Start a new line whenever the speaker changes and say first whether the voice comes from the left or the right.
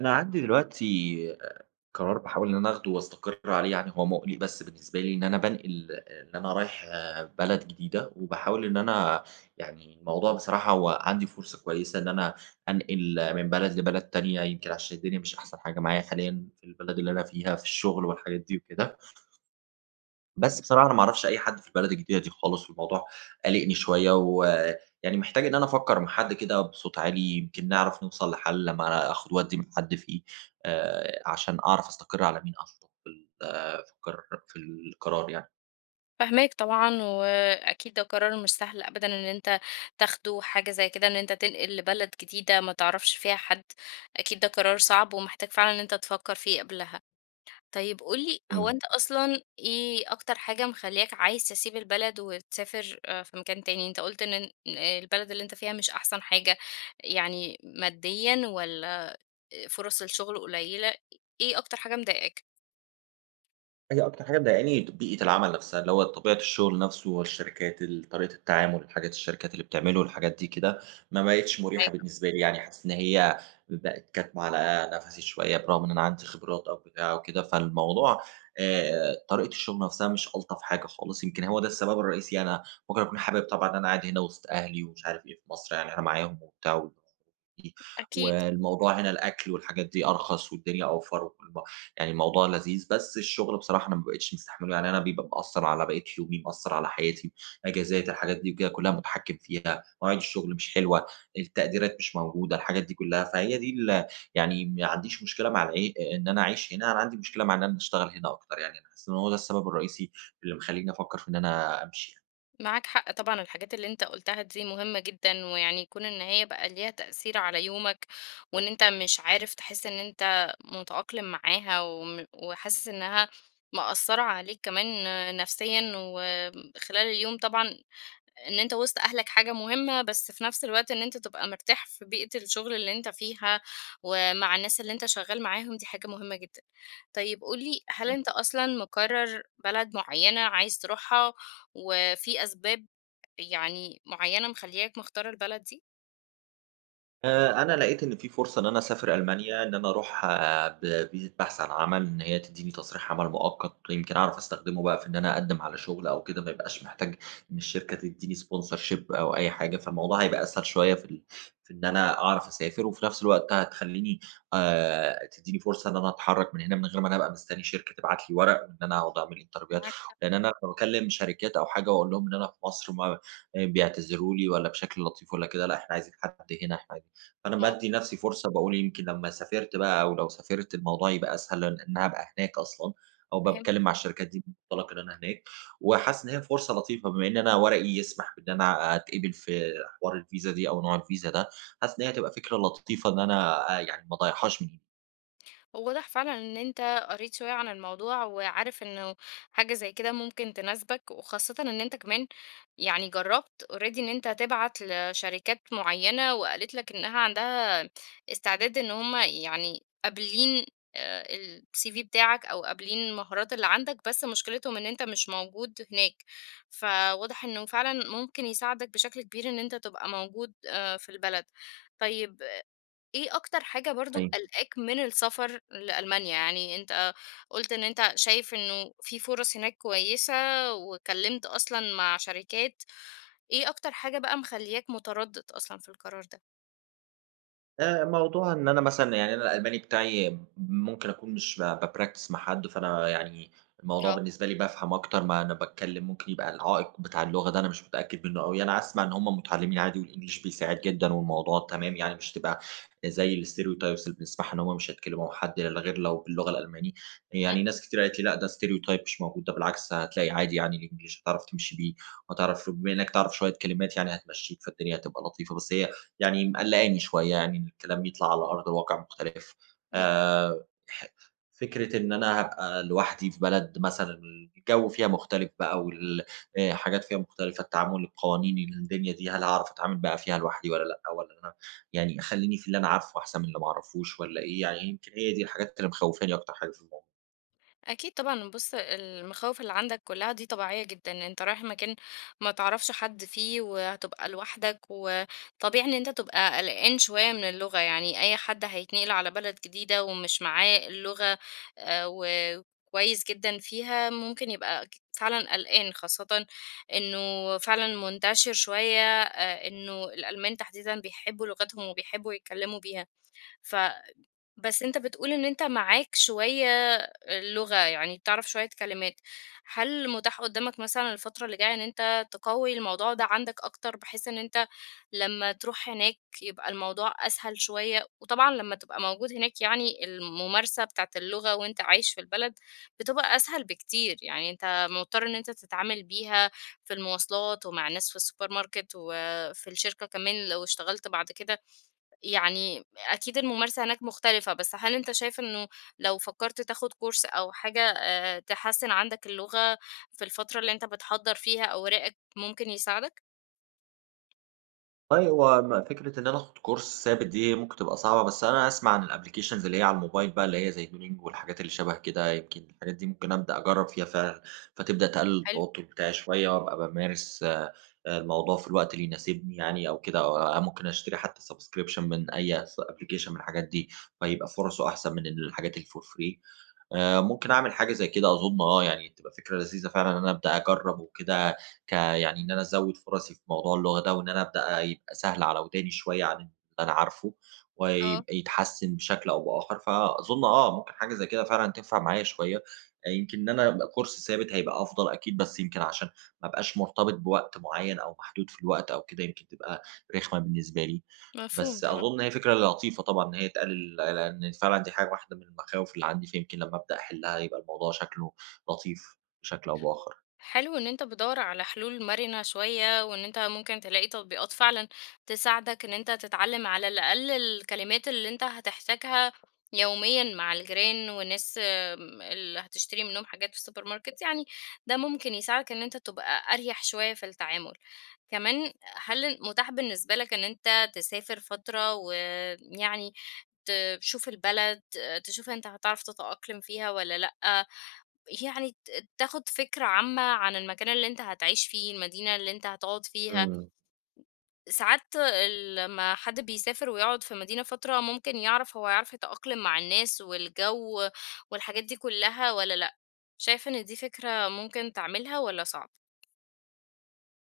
right: أنا عندي دلوقتي قرار باحاول إن أنا آخده وأستقر عليه، يعني هو مُقلِق بس بالنسبة لي إن أنا بانقل إن أنا رايح بلد جديدة، وباحاول إن أنا، يعني الموضوع بصراحة هو عندي فرصة كويسة إن أنا أنقل من بلد لبلد تانية، يمكن عشان الدنيا مش أحسن حاجة معايا حاليًا في البلد اللي أنا فيها في الشغل والحاجات دي وكده. بس بصراحة أنا ما أعرفش أي حد في البلد الجديدة دي خالص، والموضوع قالقني شوية، ويعني محتاج إن أنا أفكّر مع حد كده بصوت عالي، يمكن نعرف نوصل لحل لمّا أنا آخُد وأدّي مع حد فيه، عشان أعرف أستقر على مين أصلًا في ال آه، في القر في القرار يعني.
left: فاهماك طبعًا، وأكيد ده قرار مش سهل أبدًا إن أنت تاخده، حاجة زي كده إن أنت تنقل لبلد جديدة ما تعرفش فيها حد، أكيد ده قرار صعب ومحتاج فعلًا إن أنت تفكّر فيه قبلها. طيب قُل لي، هو
right: إمم.
left: أنت أصلًا إيه أكتر حاجة مخلّياك عايز تسيب البلد وتسافر في مكان تاني؟ أنت قُلت إن البلد اللي أنت فيها مش أحسن حاجة، يعني ماديًا والّا فرص الشغل قليلة، إيه أكتر حاجة مضايقاك؟
right: هي أكتر حاجة مضايقاني بيئة العمل نفسها، اللي هو طبيعة الشغل نفسه، والشركات طريقة التعامل، حاجات الشركات اللي بتعمله، الحاجات دي كده، ما بقتش مريحة
left: أيوة،
right: بالنسبة لي يعني، حاسس إن هي بقت كاتمة على نفسي شوية برغم إن أنا عندي خبرات أو بتاع وكده، فالموضوع طريقة الشغل نفسها مش ألطف حاجة خالص، يمكن هو ده السبب الرئيسي. أنا ممكن أكون حابب طبعًا إن أنا قاعد هنا وسط أهلي ومش عارف إيه في مصر، يعني أنا معاهم وبتاع و
left: أكيد.
right: والموضوع هنا الأكل والحاجات دي أرخص والدنيا أوفر يعني الموضوع لذيذ، بس الشغل بصراحة أنا ما بقيتش مستحمله، يعني أنا بيبقى مأثّر على بقية يومي، مأثّر على حياتي، أجازات الحاجات دي وكده كلها متحكم فيها، مواعيد الشغل مش حلوة، التقديرات مش موجودة، الحاجات دي كلها، فهي دي يعني ما عنديش مشكلة مع إن أنا أعيش هنا، أنا عندي مشكلة مع إن أنا أشتغل هنا أكتر، يعني أنا حاسس إن هو ده السبب الرئيسي اللي مخلّيني أفكّر في إن أنا أمشي يعني.
left: معاك حق طبعا الحاجات اللي انت قلتها دي مهمة جدا ويعني يكون ان هي بقى ليها تأثير على يومك وان انت مش عارف تحس ان انت متأقلم معاها وحاسس انها مأثرة عليك كمان نفسيا وخلال اليوم طبعا، ان انت وسط اهلك حاجة مهمة بس في نفس الوقت ان انت تبقى مرتاح في بيئة الشغل اللي انت فيها ومع الناس اللي انت شغال معاهم دي حاجة مهمة جدا. طيب قولي، هل انت اصلا مقرر بلد معينة عايز تروحها وفي أسباب يعني معيّنة مخلّياك مختار البلد دي؟
right: أنا لقيت إن في فرصة إن أنا أسافر ألمانيا، إن أنا أروح ب فيزة بحث عن عمل، إن هي تدّيني تصريح عمل مؤقت، يمكن أعرف أستخدمه بقى في إن أنا أقدّم على شغل أو كده، ما يبقاش محتاج إن الشركة تدّيني sponsorship أو أي حاجة، فالموضوع هيبقى أسهل شوية في إن أنا أعرف أسافر، وفي نفس الوقت هتخلّيني، تدّيني فرصة إن أنا أتحرّك من هنا من غير ما أنا أبقى مستني شركة تبعت لي ورق، وإن أنا أقعد أعمل انترفيوهات،
left: معاك
right: لإن أنا لمّا باكلّم شركات أو حاجة وأقول لهم إن أنا في مصر، ما بيعتذروا لي والّا بشكل لطيف والّا كده، لأ إحنا عايزين حد هنا، إحنا عايزين فأنا
left: آه،
right: بادّي نَفْسي فرصة، باقول يمكن لمّا سافرت بقى أو لو سافرت الموضوع يبقى أسهل لإن أنا هابقى هناك أصلًا، أو
left: فاهم.
right: باتكلّم مع الشركات دي بمنطلق إن أنا هناك، وحاسس إن هي فرصة لطيفة بما إن أنا ورقي يسمح بإن أنا أتقبل في حوار الVisa دي أو نوع الVisa ده، حاسس إن هي هتبقى فكرة لطيفة إن أنا يعني ما اضيّعهاش من
left: وواضح فعلا ان انت قريت شوية عن الموضوع وعارف انه حاجة زي كده ممكن تناسبك، وخاصة ان انت كمان يعني جربت اوريدي ان انت تبعت لشركات معينة وقالت لك انها عندها استعداد، ان هم يعني قابلين السي في بتاعك او قابلين المهارات اللي عندك بس مشكلتهم ان انت مش موجود هناك، فواضح انه فعلا ممكن يساعدك بشكل كبير ان انت تبقى موجود آه، في البلد. طيب إيه أكتر حاجة برضه
right: إيدي.
left: قالقاك من السفر لألمانيا؟ يعني أنت قُلت إن أنت شايف إنه في فرص هناك كويسة، واتكلمت أصلًا مع شركات، إيه أكتر حاجة بقى مخلّياك متردد أصلًا في القرار ده؟
right: موضوع إن أنا مثلًا، يعني أنا الألماني بتاعي ممكن أكون مش باpractice مع حد، فأنا يعني الموضوع
left: آه.
right: بالنسبة لي بافهم أكتر ما أنا باتكلم، ممكن يبقى العائق بتاع اللغة ده أنا مش متأكد منه أوي، أنا أسمع إن هم متعلمين عادي والEnglish بيساعد جدًا والموضوع تمام، يعني مش هتبقى زي الstereotypes اللي بنسمعها إن هم مش هيتكلموا مع حد إلا غير لو باللغة الألماني، يعني ناس كتير قالت لي: "لأ، ده stereotype مش موجود، ده بالعكس هتلاقي عادي يعني الEnglish هتعرف تمشي بيه، وهتعرف بما إنك تعرف شوية كلمات يعني هتمشيك، فالدنيا هتبقى لطيفة." بس هي يعني مقلّقاني شوية، يعني إن الكلام يطلع على أرض الواقع مختلف.
left: إمم.
right: ح فكرة إن أنا هابقى لوحدي في بلد مثلًا الجو فيها مختلف بقى وال حاجات فيها مختلفة، التعامل، القوانين، الدنيا دي، هل هاعرف أتعامل بقى فيها لوحدي والّا لأ، والّا أنا، يعني أخلّيني في اللي أنا عارفه أحسن من اللي ما أعرفوش والّا إيه، يعني يمكن هي دي الحاجات اللي مخوّفاني أكتر حاجة في الموضوع.
left: أكيد طبعًا، بُص المخاوف اللي عندك كلّها دي طبيعية جدًا، أنت رايح مكان ما تعرفش حد فيه وهتبقى لوحدك، وطبيعي إن أنت تبقى قلقان شوية من اللغة، يعني أي حد هيتنقل على بلد جديدة ومش معاه اللغة وكويس جدًا فيها ممكن يبقى ك فعلًا قلقان، خاصةً إنه فعلًا منتشر شوية إنه الألمان تحديدًا بيحبوا لغتهم وبيحبوا يتكلموا بيها. ف بس أنت بتقول إن أنت معاك شوية لغة، يعني بتعرف شوية كلمات. هل متاح قدّامك مثلًا الفترة اللي جاية إن أنت تقوّي الموضوع ده عندك أكتر، بحيث إن أنت لمّا تروح هناك يبقى الموضوع أسهل شوية؟ وطبعًا لمّا تبقى موجود هناك يعني الممارسة بتاعة اللغة وأنت عايش في البلد بتبقى أسهل بكتير، يعني أنت مضطر إن أنت تتعامل بيها في المواصلات ومع الناس في السوبر ماركت وفي الشركة كمان لو اشتغلت بعد كده. يعني أكيد الممارسة هناك مختلفة، بس هل أنت شايف إنه لو فكّرت تاخد كورس أو حاجة تحسّن عندك اللغة في الفترة اللي أنت بتحضّر فيها أوراقك ممكن يساعدك؟
right: والله هو فكرة إن أنا آخد كورس ثابت دي ممكن تبقى صعبة، بس أنا أسمع عن الapplications اللي هي على الموبايل بقى اللي هي زي duolingo والحاجات اللي شبه كده، يمكن الحاجات دي ممكن أبدأ أجرّب فيها فعلًا، فتبدأ تقلل
left: حلو،
right: التوتر بتاعي شوية، وأبقى بامارس الموضوع في الوقت اللي يناسبني يعني أو كده، أو ممكن أشتري حتى subscription من أي application من الحاجات دي، فيبقى فرصه أحسن من الحاجات اللي for free. ممكن أعمل حاجة زي كده أظُن آه، يعني تبقى فكرة لذيذة فعلًا إن أنا أبدأ أجرّب وكده، يعني إن أنا أزوّد فرصي في موضوع اللغة ده، وإن أنا أبدأ يبقى سهل على وداني شوية عن اللي أنا عارفه،
left: آه،
right: ويبقى يتحسّن بشكل أو بآخر، فأظُن آه، ممكن حاجة زي كده فعلًا تنفع معايا شوية. يمكن إن أنا أبقى كورس ثابت هيبقى أفضل أكيد، بس يمكن عشان ما أبقاش مرتبط بوقت معيّن أو محدود في الوقت أو كده، يمكن تبقى رخمة بالنسبة لي.
left: مفهوم
right: بس
left: طبعًا.
right: أظن هي فكرة لطيفة طبعًا إن هي تقلل، لإن فعلًا دي حاجة واحدة من المخاوف اللي عندي، فيمكن لمّا أبدأ أحلها يبقى الموضوع شكله لطيف بشكل أو بآخر.
left: حلو ان انت بتدور على حلول مرنة شوية وان انت ممكن تلاقي تطبيقات فعلا تساعدك ان انت تتعلم على الاقل الكلمات اللي انت هتحتاجها يوميا مع الجيران والناس آم، اللي هتشتري منهم حاجات في السوبر ماركت، يعني ده ممكن يساعدك ان انت تبقى اريح شوية في التعامل. كمان هل متاح بالنسبة لك ان انت تسافر فترة ويعني تشوف البلد، تشوف أنت هتعرف تتأقلم فيها والّا لأ، يعني ت تاخد فكرة عامة عن المكان اللي أنت هتعيش فيه، المدينة اللي أنت هتقعد فيها.
right: إمم.
left: ساعات ال لمّا حد بيسافر ويقعد في مدينة فترة، ممكن يعرف هو هيعرف يتأقلم مع الناس والجو والحاجات دي كلّها والّا لأ. شايف إن دي فكرة ممكن تعملها والّا صعب؟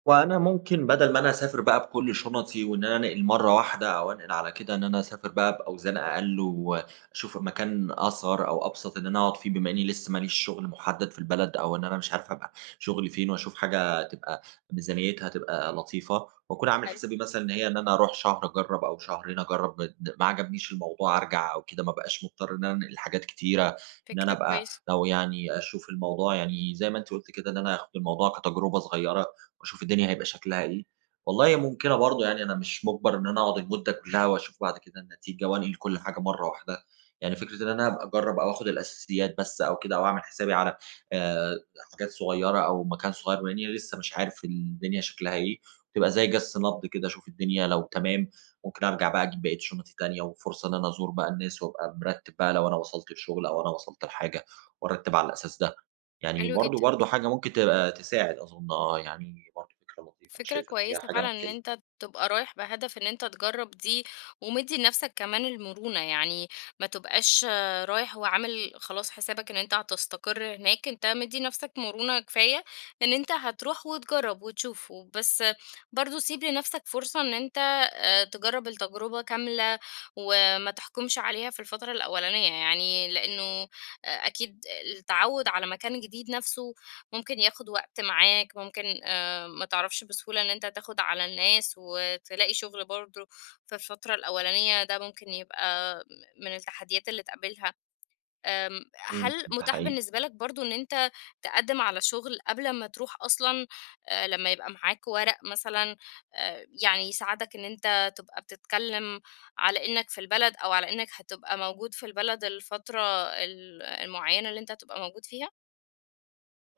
right: وأنا ممكن بدل ما أنا أسافر بقى بكل شنطي وإن أنا أنقل مرة واحدة، أو أنقل على كده إن أنا أسافر بقى بأوزان أقل، وأشوف مكان أصغر أو أبسط إن أنا أقعد فيه بما إني لسه ماليش شغل محدد في البلد، أو إن أنا مش عارف أبقى شغلي فين، وأشوف حاجة تبقى ميزانيتها تبقى لطيفة، وأكون عامل
left: حلو،
right: حسابي مثلا إن هي إن أنا أروح شهر أجرب أو شهرين أجرب، ما عجبنيش الموضوع أرجع أو كده، ما بقاش مضطر إن أنا أنقل حاجات كتيرة، إن أنا
left: فكرة
right: أبقى
left: كويسة،
right: لو، يعني أشوف الموضوع، يعني زي ما أنت قلت كده إن أنا آخد الموضوع كتجربة صغيرة، وأشوف الدنيا هيبقى شكلها إيه. والله ممكنة برضه، يعني أنا مش مُجبَر إن أنا أقعد المدة كلّها وأشوف بعد كده النتيجة وأنقل كل حاجة مرّة واحدة. يعني فكرة إن أنا أبقى أجرّب أو آخُد الأساسيات بس أو كده، أو أعمل حسابي على آآ حاجات صغيّرة أو مكان صغيّر بما إنّي لسه مش عارف الدنيا شكلها إيه، تبقى زي جَس نبض كده أشوف الدنيا لو تمام، ممكن أرجع بقى أجيب بقية شنطي تانية، وفرصة إن أنا أزور بقى الناس، وأبقى مرتِّب بقى لو أنا وصلت لشُغل أو أنا وصلت لحاجة، وأرتِّب على الأساس ده. يعني
left: حلو
right: برضه
left: جدًا.
right: برضه حاجة ممكن تبقى تساعد أظن آه، يعني برضه فكرة لطيفة، أنا
left: فكرة
right: شايف إن هي
left: كويسة
right: حاجة
left: فعلا ان
right: ممكن.
left: انت تبقى رايح بهدف ان انت تجرب دي، ومدي لنفسك كمان المرونة، يعني ما تبقاش آه، رايح وعامل خلاص حسابك ان انت هتستقر هناك، انت مدي نفسك مرونة كفاية ان انت هتروح وتجرب وتشوف، بس برضو سيب لنفسك فرصة ان انت آه، تجرب التجربة كاملة وما تحكمش عليها في الفترة الأولانية، يعني لأنه آه، أكيد التعود على مكان جديد نفسه ممكن ياخد وقت معاك، ممكن ما تعرفش بسهولة إن أنت تاخد على الناس وتلاقي شغل برضه في الفترة الأولانية، ده ممكن يبقى من التحديات اللي تقابلها. أم،
right: إمم.
left: هل
right: ده
left: متاح
right: حقيقي.
left: بالنسبة لك برضه إن أنت تقدم على شغل قبل ما تروح أصلا آه، لما يبقى معاك ورق مثلا آه، يعني يساعدك إن أنت تبقى بتتكلم على إنك في البلد أو على إنك هتبقى موجود في البلد الفترة المعينة اللي أنت هتبقى موجود فيها؟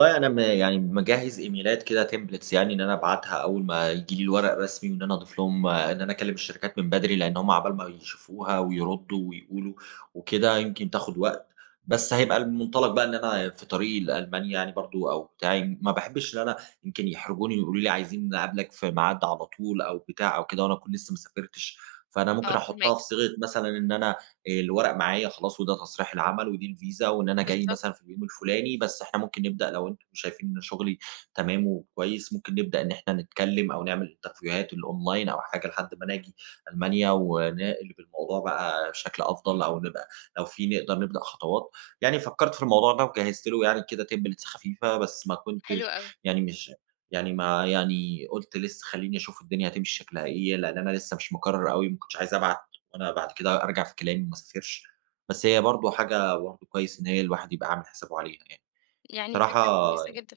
right: والله أنا يعني مجهّز إيميلات كده templates، يعني إن أنا أبعتها أول ما ييجي لي الورق الرسمي، وإن أنا أضيف لهم إن أنا أكلم الشركات من بدري، لإن هم عقبال ما يشوفوها ويردوا ويقولوا وكده، يمكن تاخد وقت، بس هيبقى المنطلق بقى إن أنا في طريقي لألمانيا يعني برضه أو بتاعي، ما باحبش إن أنا يمكن يحرجوني ويقولوا لي عايزين نقابلك في ميعاد على طول أو بتاع أو كده، وأنا أكون لسه ما سافرتش، فأنا ممكن
left: اه،
right: أحطها
left: فهماك.
right: في صيغة مثلًا إن أنا الورق معايا خلاص، وده تصريح العمل، ودي الفيزا، وإن أنا جاي
left: بالظبط.
right: مثلًا في اليوم الفلاني، بس إحنا ممكن نبدأ لو أنتم شايفين إن شغلي تمام وكويس، ممكن نبدأ إن إحنا نتكلم أو نعمل انترفيوهات الأونلاين أو حاجة لحد ما أنا آجي ألمانيا، ونقلب الموضوع بقى بشكل أفضل، أو نبقى لو في نقدر نبدأ خطوات. يعني فكّرت في الموضوع ده وجهّزت له يعني كده templates خفيفة، بس ما
left: حلو
right: كنتش،
left: قوي،
right: يعني مش، يعني ما، يعني قُلت لسه خلّيني أشوف الدنيا هتمشي شكلها إيه، لإن أنا لسه مش مقرر أوي، ما كنتش عايز أبعت وأنا بعد كده أرجع في كلامي وما أسافرش، بس هي برضه حاجة برضه كويس إن هي الواحد يبقى عامل حسابه عليها يعني.
left: يعني
right: بصراحة
left: فكرة كويسة جدا.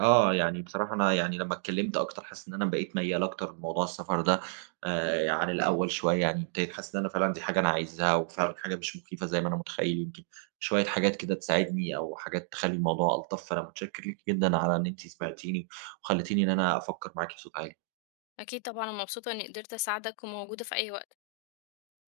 right: يعني بصراحة أنا، يعني لمّا اتكلمت أكتر حاسس إن أنا بقيت ميّال أكتر لموضوع السفر ده عن الأول شوية، يعني ابتديت حاسس إن أنا فعلًا دي حاجة أنا عايزها، وفعلًا حاجة مش مخيفة زي ما أنا متخيل، يمكن شوية حاجات كده تساعدني أو حاجات تخلّي الموضوع ألطف، فأنا متشكر ليكِ جدًا على إن أنتِ سمعتيني وخلّيتيني إن أنا أفكر معاكِ بصوت عالي.
left: أكيد طبعًا أنا مبسوطة إني قدرت أساعدك وموجودة في أي وقت.